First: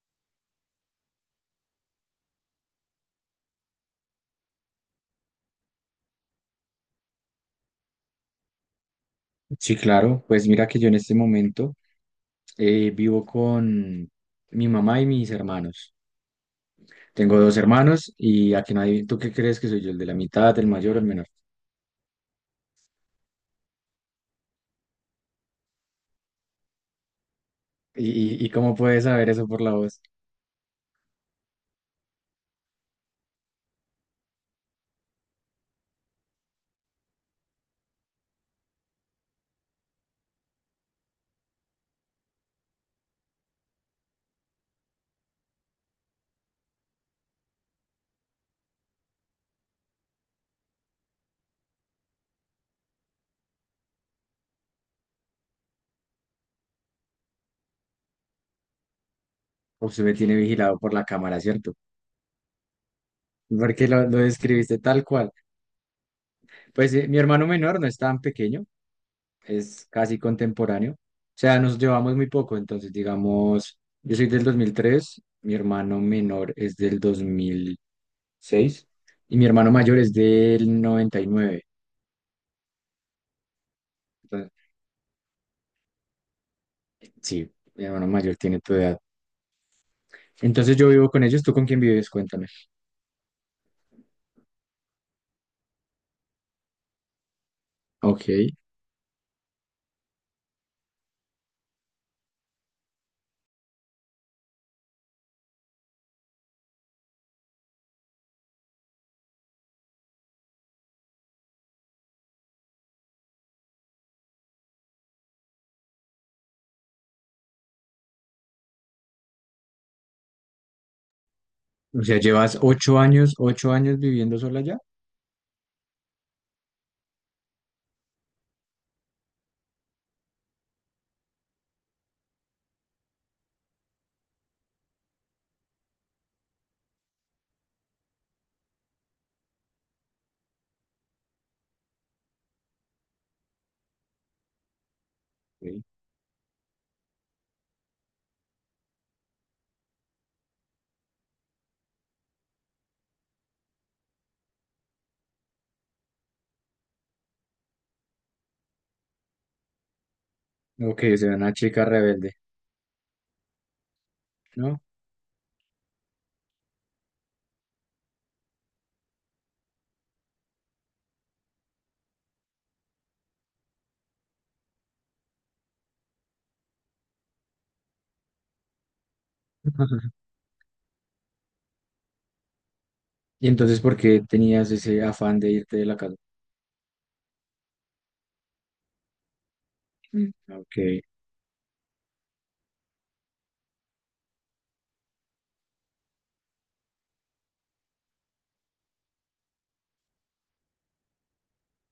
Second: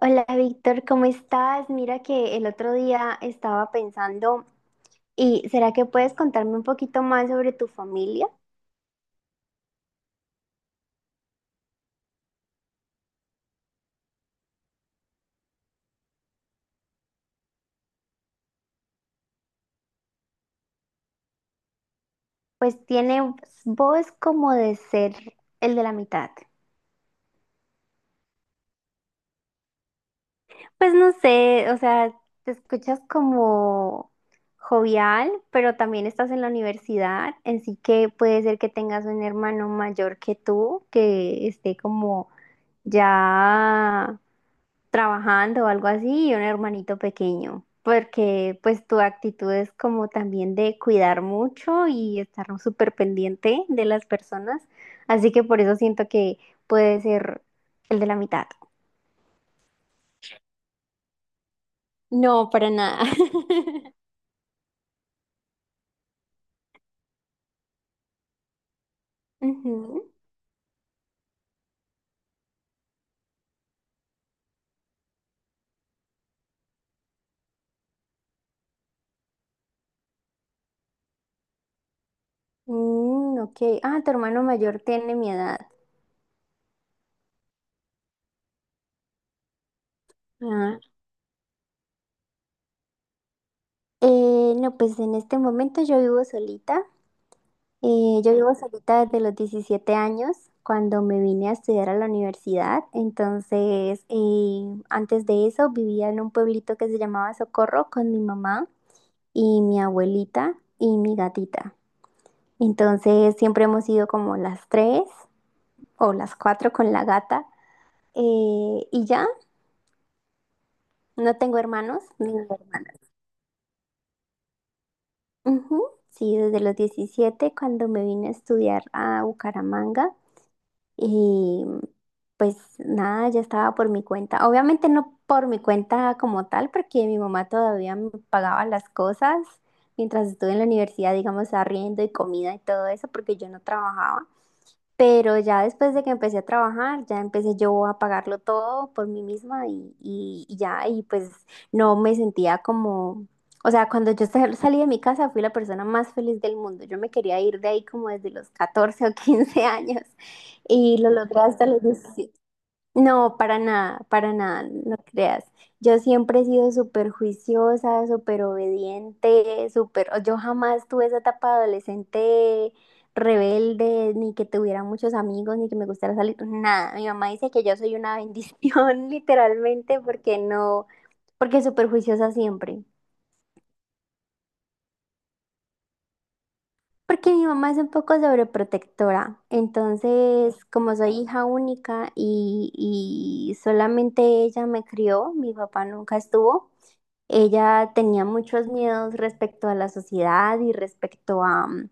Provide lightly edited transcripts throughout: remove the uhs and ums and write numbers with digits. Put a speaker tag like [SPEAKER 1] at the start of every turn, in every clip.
[SPEAKER 1] Hola Víctor, ¿cómo estás? Mira que el otro día estaba pensando, ¿y será que puedes contarme un poquito más sobre tu familia?
[SPEAKER 2] Sí, claro. Pues mira que yo en este momento vivo con mi mamá y mis hermanos. Tengo dos hermanos y a que nadie, ¿tú qué crees que soy yo? ¿El de la mitad, el mayor o el menor?
[SPEAKER 1] Pues tiene voz como de ser el de la mitad.
[SPEAKER 2] ¿Y cómo puedes saber eso por la voz?
[SPEAKER 1] Pues no sé, o sea, te escuchas como jovial, pero también estás en la universidad, así que puede ser que tengas un hermano mayor que tú, que esté como ya trabajando o algo así y un hermanito pequeño, porque pues tu actitud es como también de cuidar mucho y estar súper pendiente de las personas, así que por eso siento que puede ser el de la mitad.
[SPEAKER 2] O se me tiene vigilado por la cámara, ¿cierto?
[SPEAKER 1] No, para nada.
[SPEAKER 2] Porque lo describiste tal cual. Pues mi hermano menor no es tan pequeño, es
[SPEAKER 1] Ujú.
[SPEAKER 2] casi contemporáneo. O sea, nos llevamos muy poco. Entonces, digamos, yo soy del 2003. Mi hermano menor es del 2006, y mi hermano mayor es del noventa y nueve.
[SPEAKER 1] Mm, ok. Ah, tu hermano
[SPEAKER 2] Entonces,
[SPEAKER 1] mayor tiene mi edad.
[SPEAKER 2] sí, mi hermano mayor tiene tu edad. Entonces
[SPEAKER 1] Ah.
[SPEAKER 2] yo vivo con ellos, ¿tú con quién vives? Cuéntame.
[SPEAKER 1] No, pues en este momento yo vivo solita.
[SPEAKER 2] Ok,
[SPEAKER 1] Yo vivo solita desde los 17 años, cuando me vine a estudiar a la universidad. Entonces, antes de eso vivía en un pueblito que se llamaba Socorro con mi mamá y mi abuelita y mi gatita. Entonces, siempre hemos sido como las tres o las cuatro con la gata. Y ya, no tengo
[SPEAKER 2] o
[SPEAKER 1] hermanos
[SPEAKER 2] sea,
[SPEAKER 1] ni
[SPEAKER 2] llevas ocho
[SPEAKER 1] hermanas.
[SPEAKER 2] años, 8 años viviendo sola ya.
[SPEAKER 1] Ujú. Sí, desde los 17 cuando me vine a estudiar a Bucaramanga. Y pues nada, ya estaba por mi cuenta. Obviamente no por mi cuenta como tal, porque mi mamá todavía me pagaba las cosas mientras estuve en la universidad, digamos, arriendo y comida y todo eso, porque yo no trabajaba. Pero ya
[SPEAKER 2] Ok,
[SPEAKER 1] después de que empecé a trabajar, ya empecé yo a pagarlo todo por mí misma y ya, y pues no me sentía como, o sea, cuando yo salí de mi casa fui la persona más feliz del mundo. Yo me quería ir de ahí como desde los 14 o 15 años y
[SPEAKER 2] ok,
[SPEAKER 1] lo
[SPEAKER 2] o sea,
[SPEAKER 1] logré
[SPEAKER 2] una
[SPEAKER 1] hasta los
[SPEAKER 2] chica rebelde,
[SPEAKER 1] 17. No, para nada,
[SPEAKER 2] ¿no?
[SPEAKER 1] no creas. Yo siempre he sido súper juiciosa, súper obediente, Yo jamás tuve esa etapa adolescente rebelde, ni que tuviera muchos amigos, ni que me gustara salir, nada. Mi mamá dice que yo soy una bendición, literalmente, porque no, porque súper juiciosa siempre.
[SPEAKER 2] Y entonces, ¿por qué tenías ese afán de irte de la casa?
[SPEAKER 1] Porque mi mamá es un poco sobreprotectora.
[SPEAKER 2] Mm.
[SPEAKER 1] Entonces,
[SPEAKER 2] Ok,
[SPEAKER 1] como soy hija única y solamente ella me crió, mi papá nunca estuvo. Ella tenía muchos miedos respecto a la sociedad y respecto a, mm,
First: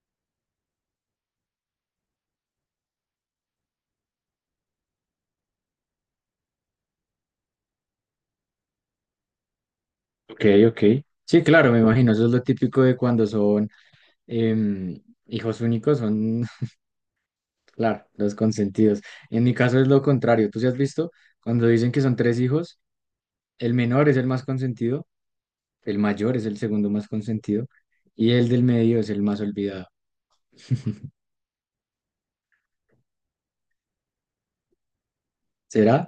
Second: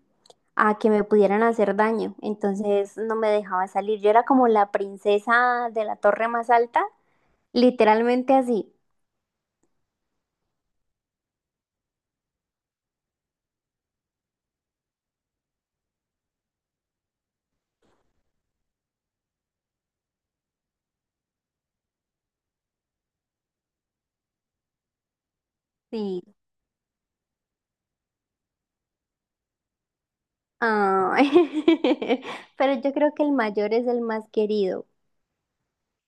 [SPEAKER 1] a que me pudieran hacer daño, entonces no me dejaba salir. Yo era como la princesa de la torre más alta, literalmente así.
[SPEAKER 2] ok, ok. Sí, claro, me imagino, eso es lo típico de cuando son em, hijos únicos, son. Claro, los consentidos. En mi caso es lo contrario. Tú sí has visto, cuando dicen que son tres hijos, el menor es el más consentido, el
[SPEAKER 1] Sí.
[SPEAKER 2] mayor es el segundo más consentido y el del medio es el más olvidado.
[SPEAKER 1] Ah. Pero yo creo que el mayor es el más querido.
[SPEAKER 2] ¿Será?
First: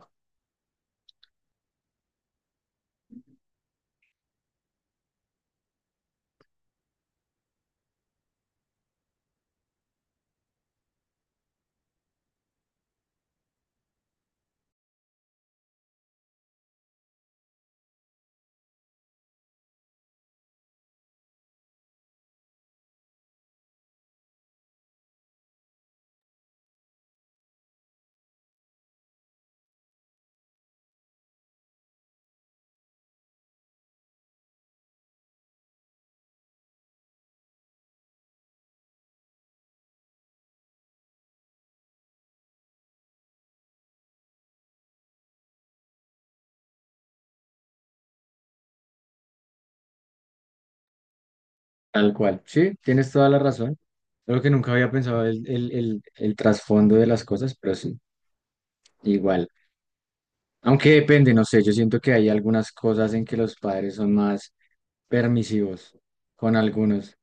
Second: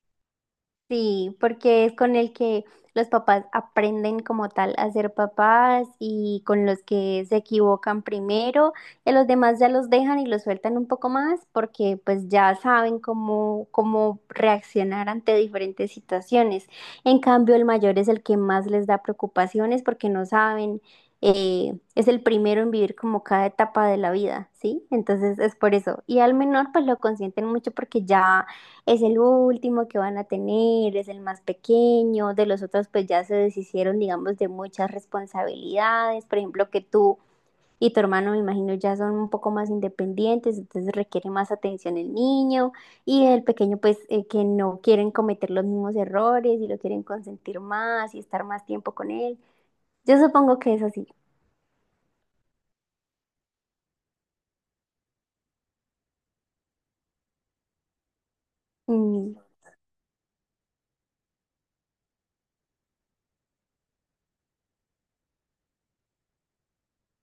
[SPEAKER 1] Sí, porque es con el que los papás aprenden como tal a ser papás y con los que se equivocan primero, y a los demás ya los dejan y los sueltan un poco más porque pues ya saben cómo reaccionar ante diferentes situaciones. En cambio, el mayor es el que más les da preocupaciones porque no saben, es el primero en vivir como cada etapa de la vida, ¿sí? Entonces es por eso. Y al menor pues lo consienten mucho porque ya es el último que van a tener, es el más pequeño, de los otros pues ya se deshicieron, digamos, de muchas responsabilidades, por ejemplo, que tú y tu hermano, me imagino, ya son un poco más independientes, entonces requiere más atención el niño y el pequeño pues que no quieren cometer los mismos errores y lo quieren consentir más y estar más tiempo con él. Yo supongo que es así.
[SPEAKER 2] Tal cual. Sí, tienes toda la razón. Solo que nunca había pensado el trasfondo de las cosas, pero sí,
[SPEAKER 1] Mm,
[SPEAKER 2] igual. Aunque depende, no sé, yo siento que hay algunas cosas en que los padres son más permisivos con algunos.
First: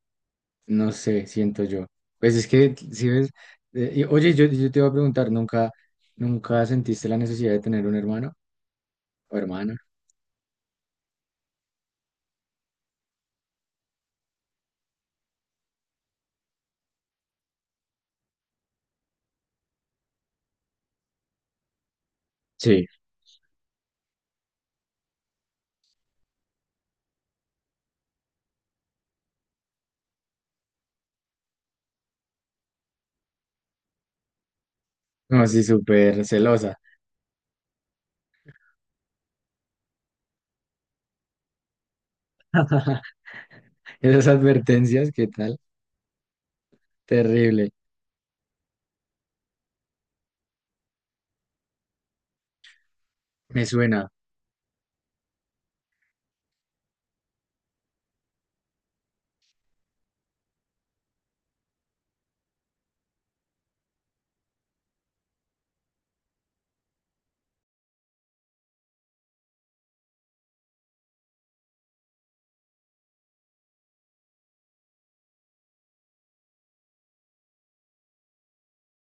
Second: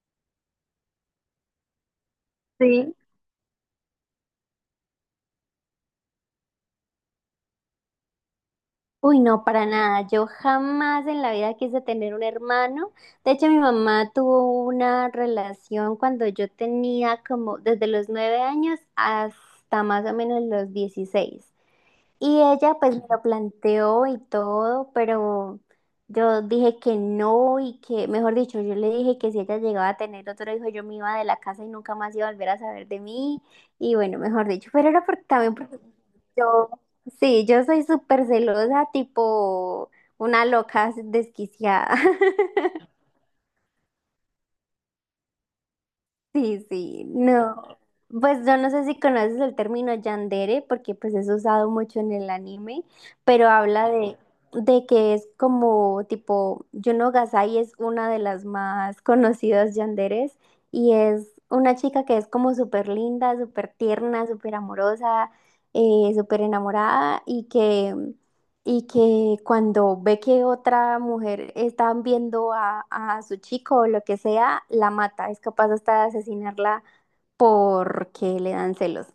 [SPEAKER 2] No sé, siento yo. Pues es que,
[SPEAKER 1] sí.
[SPEAKER 2] si ves, oye, yo te iba a preguntar, ¿nunca, nunca sentiste la necesidad de tener un hermano
[SPEAKER 1] Uy,
[SPEAKER 2] o
[SPEAKER 1] no, para
[SPEAKER 2] hermana?
[SPEAKER 1] nada. Yo jamás en la vida quise tener un hermano. De hecho, mi mamá tuvo una relación cuando yo tenía como desde los 9 años hasta más o menos los 16. Y ella
[SPEAKER 2] Sí.
[SPEAKER 1] pues me lo planteó y todo, pero yo dije que no y que, mejor dicho, yo le dije que si ella llegaba a tener otro hijo, yo me iba de la casa y nunca más iba a volver a saber de mí. Y bueno, mejor dicho, pero era porque
[SPEAKER 2] No,
[SPEAKER 1] también
[SPEAKER 2] sí,
[SPEAKER 1] porque
[SPEAKER 2] súper
[SPEAKER 1] yo,
[SPEAKER 2] celosa.
[SPEAKER 1] sí, yo soy súper celosa, tipo una loca desquiciada.
[SPEAKER 2] Esas advertencias, ¿qué tal?
[SPEAKER 1] Sí, sí, no.
[SPEAKER 2] Terrible.
[SPEAKER 1] Pues yo no sé si conoces el término yandere, porque pues es usado mucho en el anime, pero
[SPEAKER 2] Me
[SPEAKER 1] habla
[SPEAKER 2] suena.
[SPEAKER 1] de que es como tipo, Yuno Gasai es una de las más conocidas yanderes y es una chica que es como súper linda, súper tierna, súper amorosa, súper enamorada y que cuando ve que otra mujer está viendo a su chico o lo que sea, la mata. Es capaz hasta de asesinarla porque le dan celos.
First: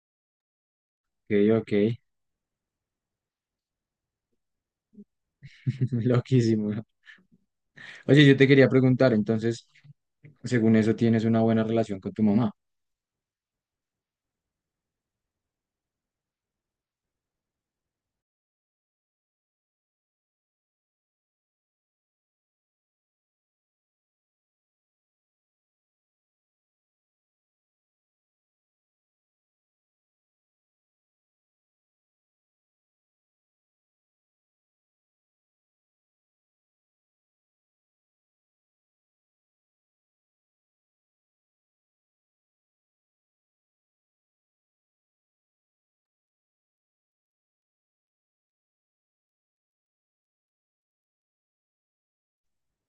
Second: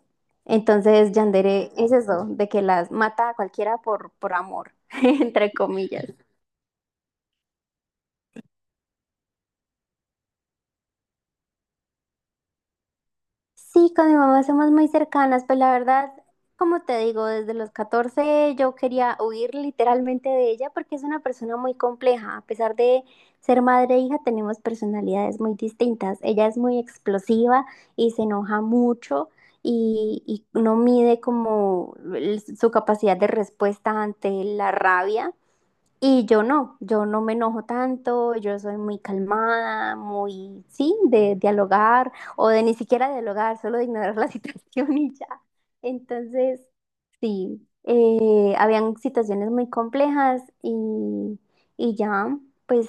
[SPEAKER 1] Entonces,
[SPEAKER 2] Ok, ok.
[SPEAKER 1] yandere es eso, de que las mata a cualquiera por amor, entre comillas.
[SPEAKER 2] Loquísimo. Oye, yo te quería preguntar, entonces, según eso, ¿tienes una buena relación con tu mamá?
[SPEAKER 1] Sí, con mi mamá somos muy cercanas, pues la verdad, como te digo, desde los 14 yo quería huir literalmente de ella porque es una persona muy compleja. A pesar de ser madre e hija, tenemos personalidades muy distintas. Ella es muy explosiva y se enoja mucho y no mide como su capacidad de respuesta ante la rabia. Y yo no, yo no me enojo tanto, yo soy muy calmada, muy, sí, de dialogar o de ni siquiera dialogar, solo de ignorar la situación y ya. Entonces, sí, habían situaciones muy complejas y ya, pues,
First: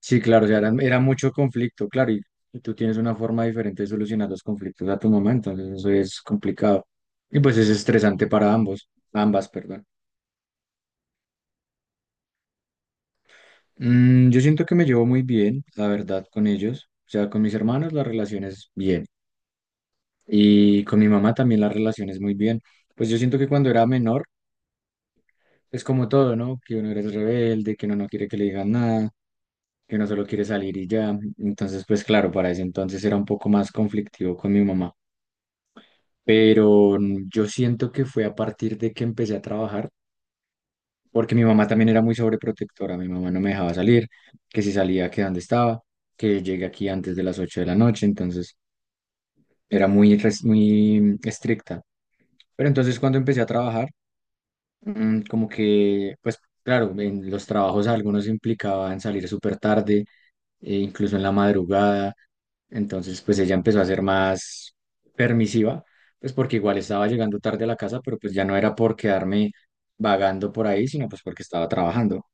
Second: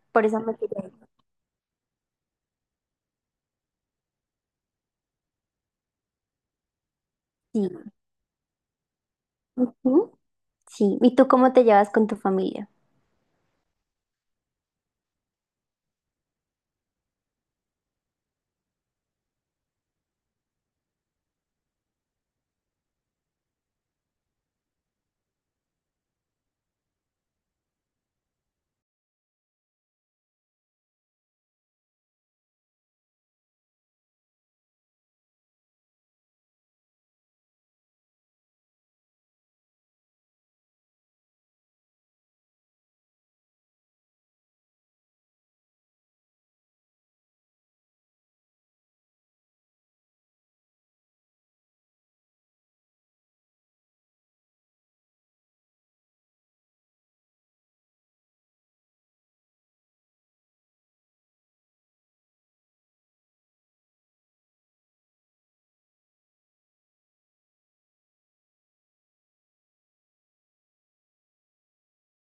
[SPEAKER 2] Sí,
[SPEAKER 1] por eso
[SPEAKER 2] claro, o
[SPEAKER 1] me
[SPEAKER 2] sea, era,
[SPEAKER 1] quedé.
[SPEAKER 2] era
[SPEAKER 1] ahí.
[SPEAKER 2] mucho conflicto, claro, y tú tienes una forma diferente de solucionar los conflictos a tu mamá, entonces eso es complicado. Y pues es
[SPEAKER 1] Sí,
[SPEAKER 2] estresante para ambos, ambas, perdón.
[SPEAKER 1] ujú, sí. ¿Y tú cómo te llevas con tu familia?
[SPEAKER 2] Yo siento que me llevo muy bien, la verdad, con ellos. O sea, con mis hermanos la relación es bien. Y con mi mamá también la relación es muy bien. Pues yo siento que cuando era menor, es como todo, ¿no? Que uno eres rebelde, que uno no quiere que le digan nada, que uno solo quiere salir y ya. Entonces, pues claro, para ese entonces era un poco más conflictivo con mi mamá. Pero yo siento que fue a partir de que empecé a trabajar, porque mi mamá también era muy sobreprotectora, mi mamá no me dejaba salir, que si salía, que dónde estaba, que llegué aquí antes de las 8 de la noche, entonces era muy estricta. Pero entonces cuando empecé a trabajar, como que, pues claro, en los trabajos algunos implicaban salir súper tarde, e incluso en la madrugada. Entonces, pues ella empezó a ser más permisiva, pues porque igual estaba llegando tarde a la casa, pero pues ya no era por quedarme vagando por ahí, sino pues porque estaba trabajando.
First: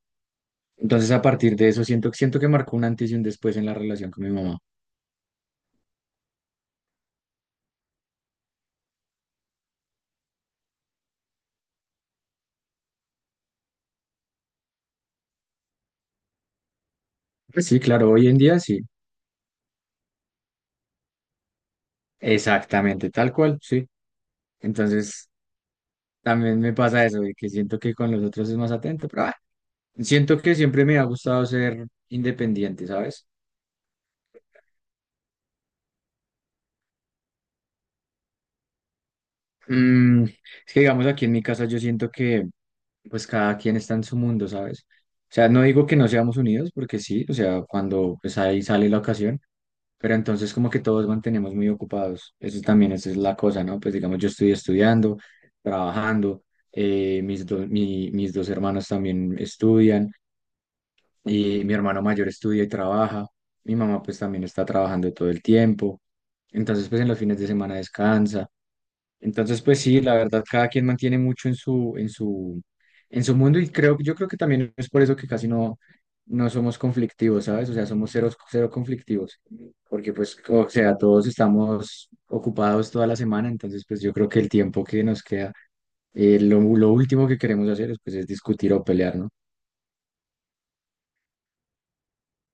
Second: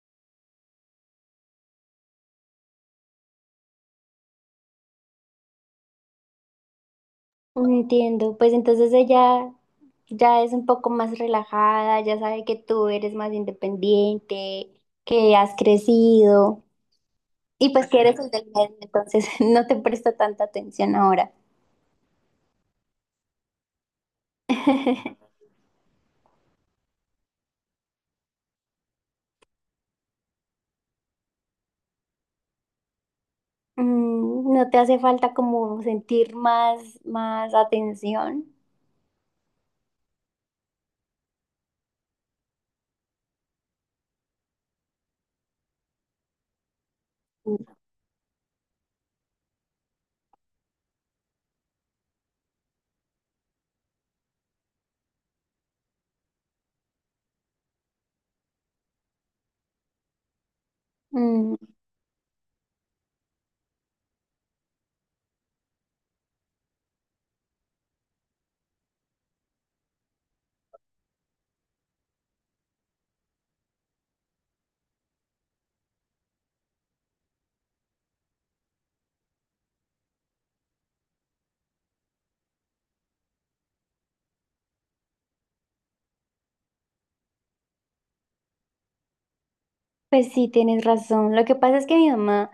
[SPEAKER 2] Entonces, a partir de eso, siento que marcó un antes y un después en la relación con mi mamá.
[SPEAKER 1] Entiendo, pues entonces ella ya es un poco más relajada, ya sabe que tú eres más independiente, que has crecido
[SPEAKER 2] Pues
[SPEAKER 1] y
[SPEAKER 2] sí,
[SPEAKER 1] pues que
[SPEAKER 2] claro,
[SPEAKER 1] eres
[SPEAKER 2] hoy
[SPEAKER 1] el
[SPEAKER 2] en
[SPEAKER 1] del
[SPEAKER 2] día
[SPEAKER 1] medio,
[SPEAKER 2] sí,
[SPEAKER 1] entonces no te presta tanta atención ahora.
[SPEAKER 2] exactamente, tal cual, sí. Entonces, también me pasa eso, de que siento que con los otros es más atento, pero siento que siempre me ha gustado ser independiente, ¿sabes?
[SPEAKER 1] Mm, ¿no te hace falta como sentir más atención?
[SPEAKER 2] Es que digamos aquí en mi casa yo siento que pues cada quien está en su mundo, ¿sabes? O sea, no digo que no seamos unidos porque sí, o sea, cuando pues ahí sale la ocasión, pero entonces como que todos mantenemos muy ocupados. Eso también esa es la cosa, ¿no? Pues digamos yo estoy estudiando, trabajando, mis dos hermanos también estudian.
[SPEAKER 1] Mm.
[SPEAKER 2] Y mi hermano mayor estudia y trabaja, mi mamá pues también está trabajando todo el tiempo, entonces pues en los fines de semana descansa, entonces pues sí, la verdad cada quien mantiene mucho en su mundo y yo creo que también es por eso que casi no, no somos conflictivos, ¿sabes? O sea, somos cero, cero conflictivos, porque pues, o sea, todos estamos ocupados toda la semana, entonces pues yo creo que el tiempo que nos queda lo último que queremos hacer pues, es discutir o pelear, ¿no?
[SPEAKER 1] Pues sí, tienes razón. Lo que pasa es que mi mamá,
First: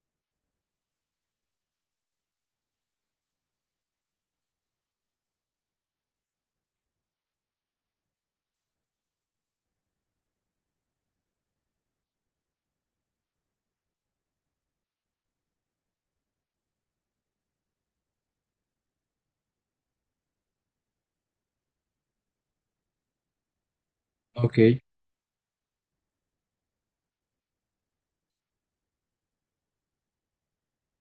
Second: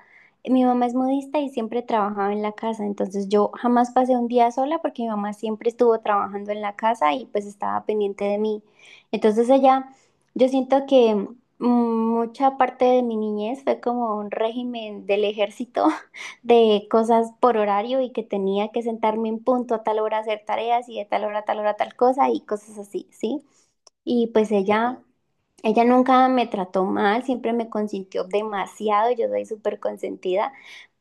[SPEAKER 1] mi mamá es modista y siempre trabajaba en la casa, entonces yo jamás pasé un día sola porque mi mamá siempre estuvo trabajando en la casa y pues estaba pendiente de mí. Entonces yo siento que mucha parte de mi niñez fue como un régimen del ejército de cosas por horario y que tenía que sentarme en punto a tal hora a hacer tareas y de tal hora a tal hora tal cosa y cosas así, ¿sí?
[SPEAKER 2] Ok,
[SPEAKER 1] Ok. Ella nunca me trató mal, siempre me consintió demasiado, yo soy súper consentida,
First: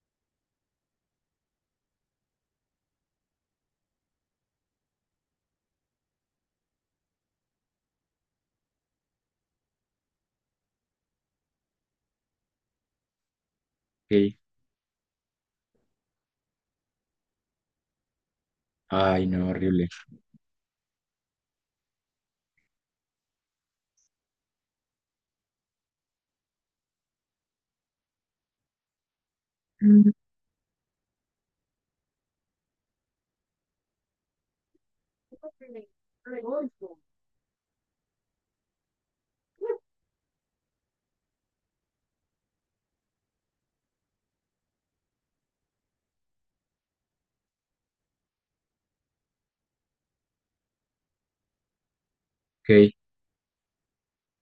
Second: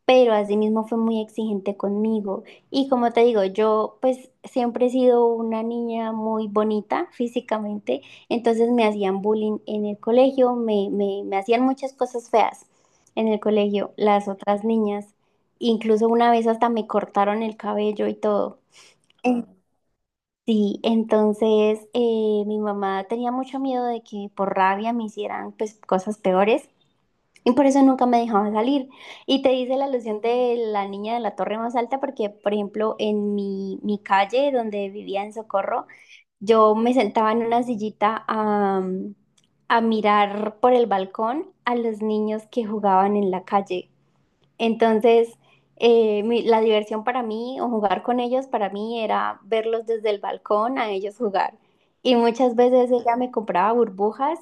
[SPEAKER 1] pero asimismo fue muy exigente conmigo. Y como te digo, yo pues siempre he sido una niña muy bonita físicamente, entonces me hacían bullying en el colegio, me hacían muchas cosas feas en el colegio, las
[SPEAKER 2] ok.
[SPEAKER 1] otras niñas. Incluso una vez hasta me cortaron el cabello y todo.
[SPEAKER 2] Ay, no, horrible.
[SPEAKER 1] Sí, entonces mi mamá tenía mucho miedo de que por rabia me hicieran pues cosas peores y por eso nunca me dejaba salir. Y te hice la alusión de la niña de la torre más alta porque, por ejemplo, en mi calle donde vivía en Socorro, yo me sentaba en una sillita a mirar por el balcón a los niños que jugaban en la calle. Entonces, la diversión para mí o jugar con ellos, para mí era verlos desde el balcón a ellos jugar. Y muchas veces
[SPEAKER 2] Ok.
[SPEAKER 1] ella me compraba burbujas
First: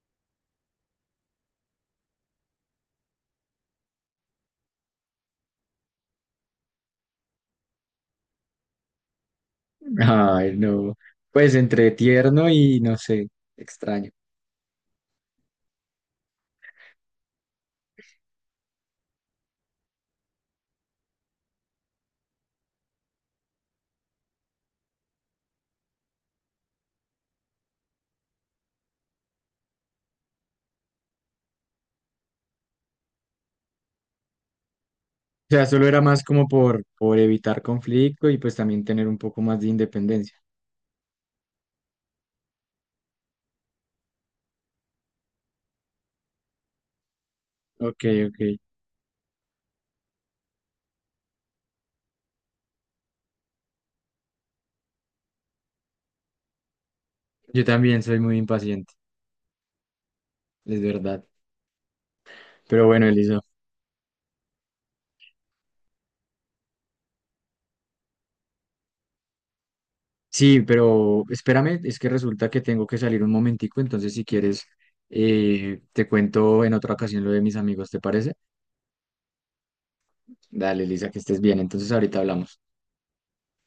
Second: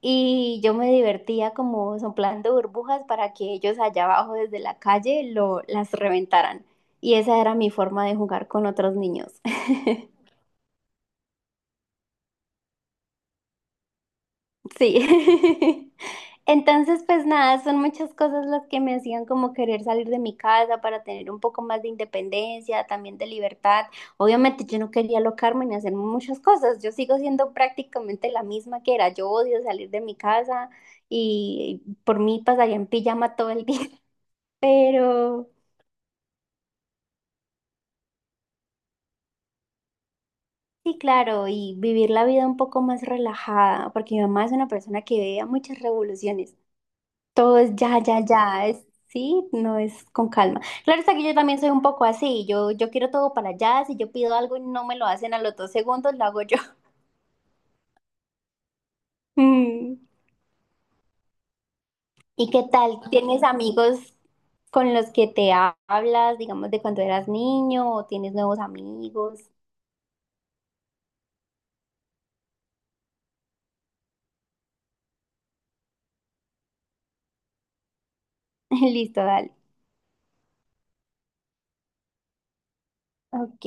[SPEAKER 1] y yo me divertía como soplando burbujas para que ellos allá abajo desde la calle las reventaran. Y esa era mi forma de jugar con otros niños.
[SPEAKER 2] Ay, no. Pues entre tierno y no sé, extraño.
[SPEAKER 1] Sí. Entonces, pues nada, son muchas cosas las que me hacían como querer salir de mi casa para tener un poco más de independencia, también de libertad. Obviamente yo no quería alocarme ni hacer muchas cosas. Yo sigo siendo prácticamente la misma que era. Yo odio salir de mi casa y por mí pasaría en pijama todo el día. Pero
[SPEAKER 2] O sea, solo era más como por evitar conflicto y pues también tener un poco más de independencia.
[SPEAKER 1] sí, claro, y vivir la vida un poco más relajada, porque mi mamá es una persona que veía muchas revoluciones. Todo es ya,
[SPEAKER 2] Ok,
[SPEAKER 1] ya,
[SPEAKER 2] ok.
[SPEAKER 1] ya, es, sí, no es con calma. Claro está que yo también soy un poco así, yo quiero todo para allá, si yo pido algo y no me lo hacen a los 2 segundos, lo hago yo.
[SPEAKER 2] Yo también soy muy impaciente,
[SPEAKER 1] Mm.
[SPEAKER 2] es verdad.
[SPEAKER 1] ¿Y qué
[SPEAKER 2] Pero
[SPEAKER 1] tal?
[SPEAKER 2] bueno, Elisa.
[SPEAKER 1] ¿Tienes amigos con los que te hablas, digamos, de cuando eras niño o tienes nuevos amigos?
[SPEAKER 2] Sí, pero espérame, es que resulta que tengo que salir un momentico, entonces si quieres, te cuento en otra ocasión lo de mis amigos, ¿te parece?
[SPEAKER 1] Listo, dale.
[SPEAKER 2] Dale, Elisa, que estés bien. Entonces ahorita hablamos.
[SPEAKER 1] Ok.